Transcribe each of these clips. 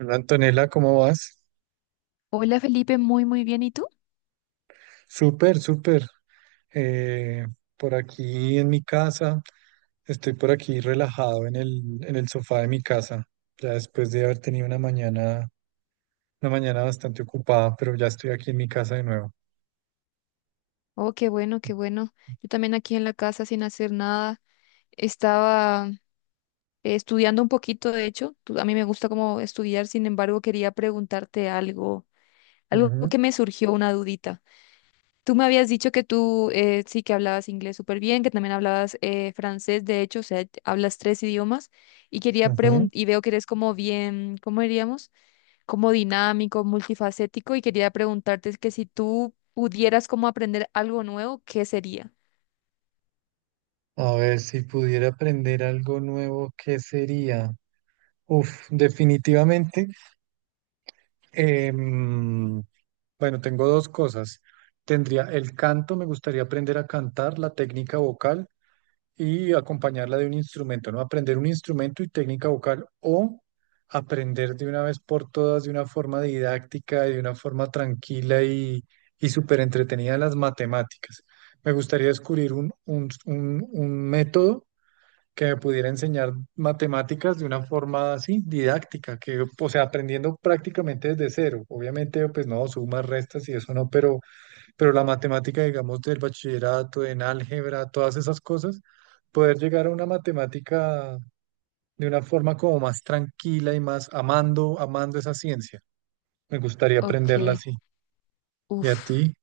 Hola Antonella, ¿cómo vas? Hola Felipe, muy muy bien. ¿Y tú? Súper, súper. Eh, por aquí en mi casa, estoy por aquí relajado en en el sofá de mi casa, ya después de haber tenido una mañana bastante ocupada, pero ya estoy aquí en mi casa de nuevo. Oh, qué bueno, qué bueno. Yo también aquí en la casa sin hacer nada. Estaba estudiando un poquito, de hecho. A mí me gusta como estudiar, sin embargo, quería preguntarte algo, algo Ujú, que me surgió una dudita. Tú me habías dicho que tú sí que hablabas inglés súper bien, que también hablabas francés, de hecho, o sea, hablas tres idiomas y quería ujú. preguntar, y veo que eres como bien, ¿cómo diríamos? Como dinámico, multifacético y quería preguntarte es que si tú pudieras como aprender algo nuevo, ¿qué sería? A ver, si pudiera aprender algo nuevo, ¿qué sería? Uf, definitivamente. em, Bueno, tengo dos cosas. Tendría el canto, me gustaría aprender a cantar, la técnica vocal y acompañarla de un instrumento, ¿no? Aprender un instrumento y técnica vocal o aprender de una vez por todas, de una forma didáctica y de una forma tranquila y súper entretenida las matemáticas. Me gustaría descubrir un método que me pudiera enseñar matemáticas de una forma así, didáctica, que, o sea, aprendiendo prácticamente desde cero. Obviamente, pues no, sumas, restas y eso no, pero la matemática, digamos, del bachillerato, en álgebra, todas esas cosas, poder llegar a una matemática de una forma como más tranquila y más amando, amando esa ciencia. Me gustaría Ok, aprenderla así. ¿Y a uff. ti?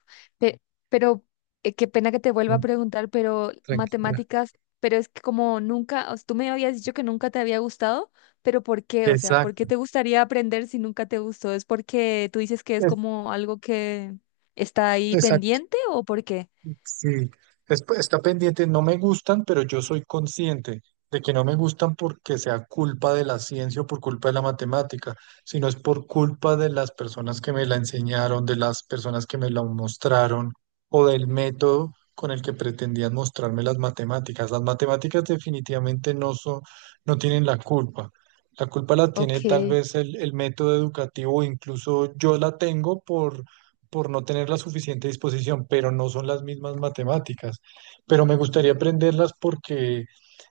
Pero qué pena que te vuelva a Mm, preguntar, pero tranquila. matemáticas, pero es que como nunca, o sea, tú me habías dicho que nunca te había gustado, pero ¿por qué? O sea, ¿por Exacto. qué te gustaría aprender si nunca te gustó? ¿Es porque tú dices que es Es- como algo que está ahí Exacto. pendiente o por qué? Sí, es- pues, está pendiente, no me gustan, pero yo soy consciente de que no me gustan porque sea culpa de la ciencia o por culpa de la matemática, sino es por culpa de las personas que me la enseñaron, de las personas que me la mostraron o del método con el que pretendían mostrarme las matemáticas. Las matemáticas definitivamente no son, no tienen la culpa. La culpa la tiene Ok, tal vez el método educativo, o incluso yo la tengo por no tener la suficiente disposición, pero no son las mismas matemáticas. Pero me gustaría aprenderlas porque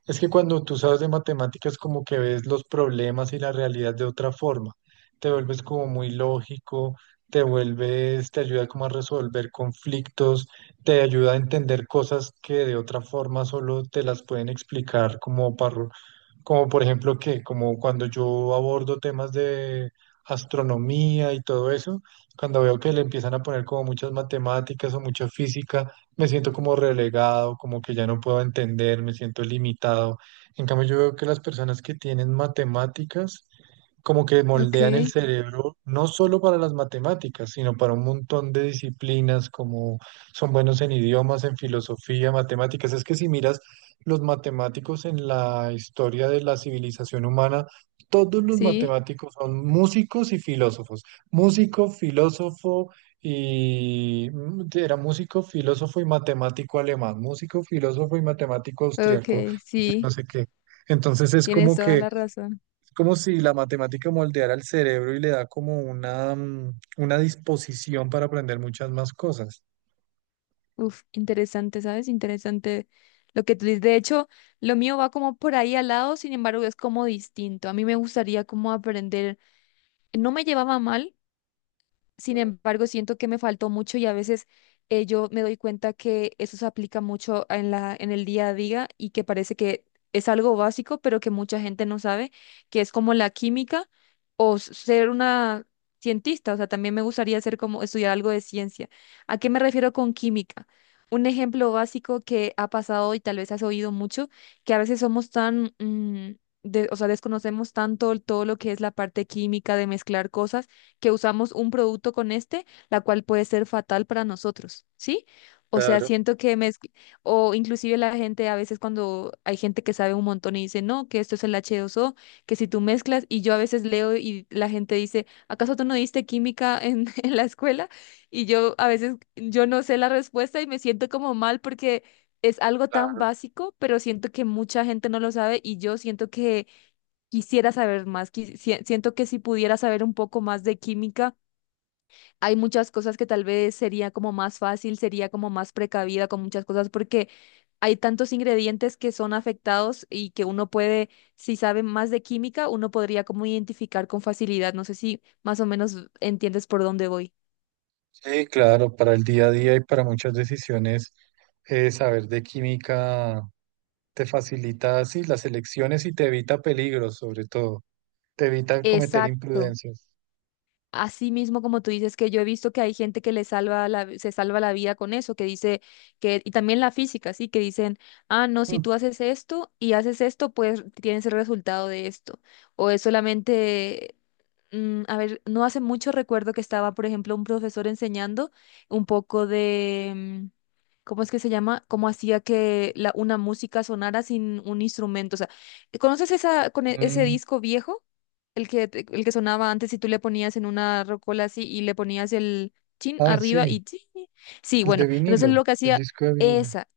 es que cuando tú sabes de matemáticas, como que ves los problemas y la realidad de otra forma, te vuelves como muy lógico, te vuelves, te ayuda como a resolver conflictos, te ayuda a entender cosas que de otra forma solo te las pueden explicar como por ejemplo que, como cuando yo abordo temas de astronomía y todo eso, cuando veo que le empiezan a poner como muchas matemáticas o mucha física, me siento como relegado, como que ya no puedo entender, me siento limitado. En cambio, yo veo que las personas que tienen matemáticas como que moldean el ok, cerebro no solo para las matemáticas, sino para un montón de disciplinas, como son buenos en idiomas, en filosofía, matemáticas. Es que si miras los matemáticos en la historia de la civilización humana, todos los sí, matemáticos son músicos y filósofos. Músico, filósofo y era músico, filósofo y matemático alemán, músico, filósofo y matemático austriaco, ok, sí, no sé qué. Entonces es tienes como toda que la razón. es como si la matemática moldeara el cerebro y le da como una, una disposición para aprender muchas más cosas. Uf, interesante, ¿sabes? Interesante lo que tú dices. De hecho, lo mío va como por ahí al lado, sin embargo, es como distinto. A mí me gustaría como aprender, no me llevaba mal, sin embargo, siento que me faltó mucho y a veces yo me doy cuenta que eso se aplica mucho en la, en el día a día y que parece que es algo básico, pero que mucha gente no sabe, que es como la química o ser una cientista. O sea, también me gustaría ser como estudiar algo de ciencia. ¿A qué me refiero con química? Un ejemplo básico que ha pasado y tal vez has oído mucho, que a veces somos tan, o sea, desconocemos tanto todo lo que es la parte química de mezclar cosas que usamos un producto con este, la cual puede ser fatal para nosotros, ¿sí? O sea, Claro, o inclusive la gente a veces cuando hay gente que sabe un montón y dice, no, que esto es el H2O, que si tú mezclas, y yo a veces leo y la gente dice, ¿acaso tú no diste química en, en la escuela? Y yo a veces, yo no sé la respuesta y me siento como mal porque es algo tan claro. básico, pero siento que mucha gente no lo sabe y yo siento que quisiera saber más, siento que si pudiera saber un poco más de química, hay muchas cosas que tal vez sería como más fácil, sería como más precavida con muchas cosas, porque hay tantos ingredientes que son afectados y que uno puede, si sabe más de química, uno podría como identificar con facilidad. No sé si más o menos entiendes por dónde voy. Sí, claro, para el día a día y para muchas decisiones, saber de química te facilita así las elecciones y te evita peligros, sobre todo. Te evita cometer Exacto. imprudencias. Así mismo, como tú dices, que yo he visto que hay gente que le salva la, se salva la vida con eso, que dice que, y también la física, sí, que dicen, ah, no, si Mm. tú haces esto y haces esto, pues tienes el resultado de esto. O es solamente a ver, no hace mucho recuerdo que estaba, por ejemplo, un profesor enseñando un poco de, ¿cómo es que se llama? Cómo hacía que la, una música sonara sin un instrumento. O sea, ¿conoces esa, con ese Mm, disco viejo? El que, el que sonaba antes y tú le ponías en una rocola así y le ponías el chin ah, arriba sí, y chin. Sí, el de bueno, entonces vinilo, lo que el hacía... disco de vinilo. Esa,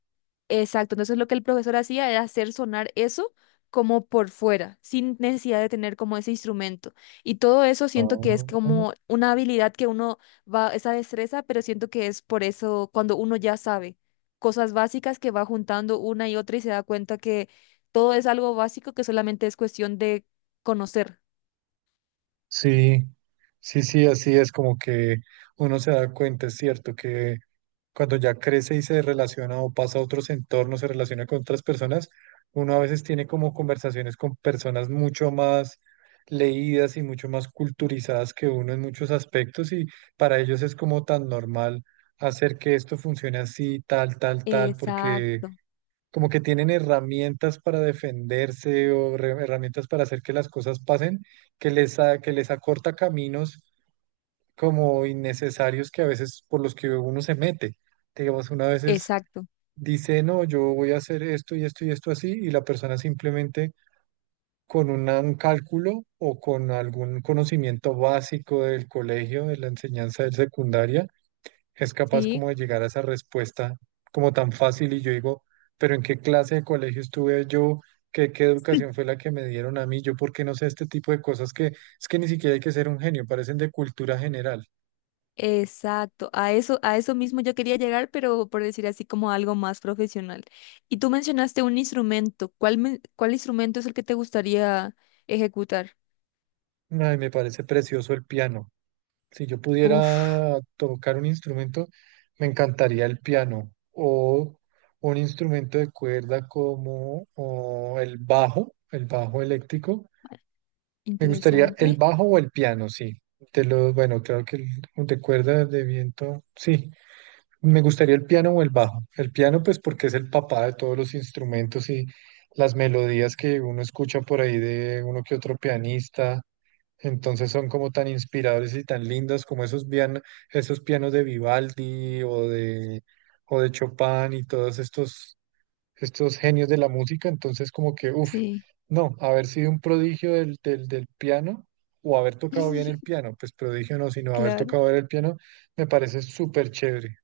exacto, entonces lo que el profesor hacía era hacer sonar eso como por fuera, sin necesidad de tener como ese instrumento. Y todo eso siento que es Ah, como una habilidad que uno va, esa destreza, pero siento que es por eso cuando uno ya sabe cosas básicas que va juntando una y otra y se da cuenta que todo es algo básico que solamente es cuestión de conocer. sí, sí, sí, así es. Como que uno se da cuenta, es cierto, que cuando ya crece y se relaciona o pasa a otros entornos, se relaciona con otras personas, uno a veces tiene como conversaciones con personas mucho más leídas y mucho más culturizadas que uno en muchos aspectos, y para ellos es como tan normal hacer que esto funcione así, tal, tal, tal, porque Exacto, como que tienen herramientas para defenderse o re- herramientas para hacer que las cosas pasen, que les, a- que les acorta caminos como innecesarios que a veces por los que uno se mete. Digamos, una vez veces exacto. dice, no, yo voy a hacer esto y esto y esto así, y la persona simplemente con una- un cálculo o con algún conocimiento básico del colegio, de la enseñanza del secundaria, es capaz Sí. como de llegar a esa respuesta como tan fácil y yo digo, pero ¿en qué clase de colegio estuve yo? ¿Qué, qué educación fue la que me dieron a mí? Yo, ¿por qué no sé este tipo de cosas que es que ni siquiera hay que ser un genio, parecen de cultura general? Exacto, a eso mismo yo quería llegar, pero por decir así como algo más profesional. Y tú mencionaste un instrumento. ¿Cuál, cuál instrumento es el que te gustaría ejecutar? Ay, me parece precioso el piano. Si yo Uf, pudiera tocar un instrumento, me encantaría el piano o un instrumento de cuerda como o el bajo eléctrico. Me gustaría el interesante. bajo o el piano, sí. De los, bueno, claro que el de cuerda de viento, sí. Me gustaría el piano o el bajo. El piano, pues porque es el papá de todos los instrumentos y las melodías que uno escucha por ahí de uno que otro pianista. Entonces son como tan inspiradores y tan lindas como esos pianos de Vivaldi o de Chopin y todos estos, estos genios de la música. Entonces como que, uff, Sí. no, haber sido un prodigio del piano o haber tocado bien el piano, pues prodigio no, sino haber Claro, tocado bien el piano, me parece súper chévere.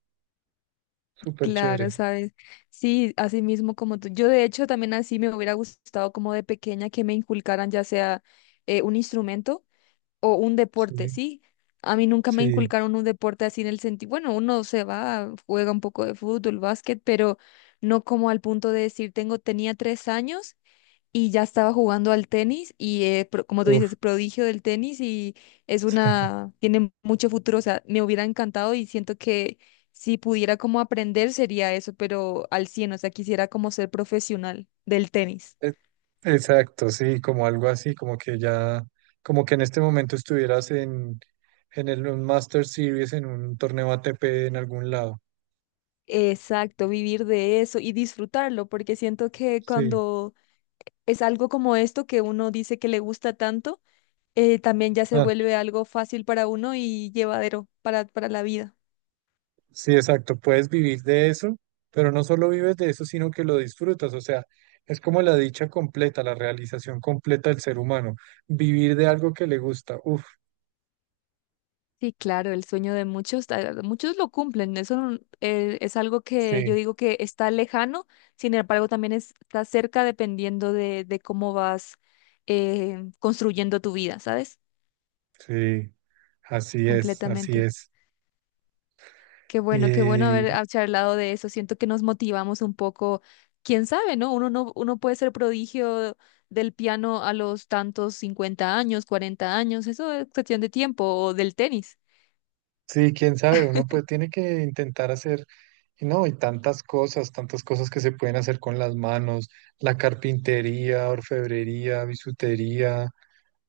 Súper claro, chévere. sabes. Sí, así mismo como tú. Yo de hecho también así me hubiera gustado como de pequeña que me inculcaran ya sea un instrumento o un deporte, Sí, ¿sí? A mí nunca me sí. inculcaron un deporte así en el sentido, bueno, uno se va, juega un poco de fútbol, básquet, pero no como al punto de decir, tengo, tenía 3 años y ya estaba jugando al tenis y como tú Uf. dices, prodigio del tenis y es una, tiene mucho futuro, o sea, me hubiera encantado y siento que si pudiera como aprender sería eso, pero al 100 o sea, quisiera como ser profesional del tenis. E- exacto, sí, como algo así, como que ya, como que en este momento estuvieras en el, un Master Series, en un torneo ATP en algún lado. Exacto, vivir de eso y disfrutarlo, porque siento que Sí, cuando es algo como esto que uno dice que le gusta tanto, también ya se ah, vuelve algo fácil para uno y llevadero para la vida. sí, exacto. Puedes vivir de eso, pero no solo vives de eso, sino que lo disfrutas. O sea, es como la dicha completa, la realización completa del ser humano. Vivir de algo que le gusta. Uf, Sí, claro, el sueño de muchos, ah, muchos lo cumplen. Eso es algo que yo sí, digo que está lejano, sin embargo, también está cerca dependiendo de cómo vas construyendo tu vida, ¿sabes? sí, así es, así Completamente. Qué bueno es. haber, ah, charlado de eso. Siento que nos motivamos un poco. Quién sabe, ¿no? Uno no, uno puede ser prodigio del piano a los tantos 50 años, 40 años. Eso es cuestión de tiempo o del tenis. Sí, quién sabe, uno pues tiene que intentar hacer, y no, y tantas cosas que se pueden hacer con las manos, la carpintería, orfebrería, bisutería,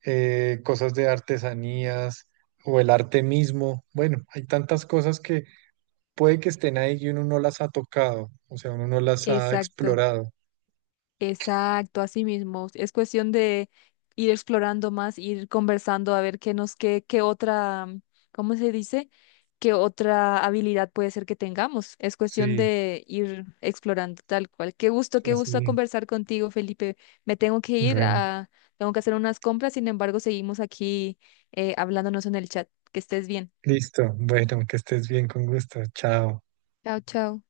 cosas de artesanías o el arte mismo. Bueno, hay tantas cosas que puede que estén ahí y uno no las ha tocado, o sea, uno no las ha Exacto. explorado. Exacto, así mismo. Es cuestión de ir explorando más, ir conversando a ver qué nos, qué, qué otra, ¿cómo se dice? ¿Qué otra habilidad puede ser que tengamos? Es cuestión Sí, de ir explorando tal cual. Qué así. gusto Es. conversar contigo, Felipe. Me tengo que ir Bueno, a, tengo que hacer unas compras, sin embargo, seguimos aquí hablándonos en el chat. Que estés bien. listo. Bueno, que estés bien, con gusto. Chao. Chao, chao.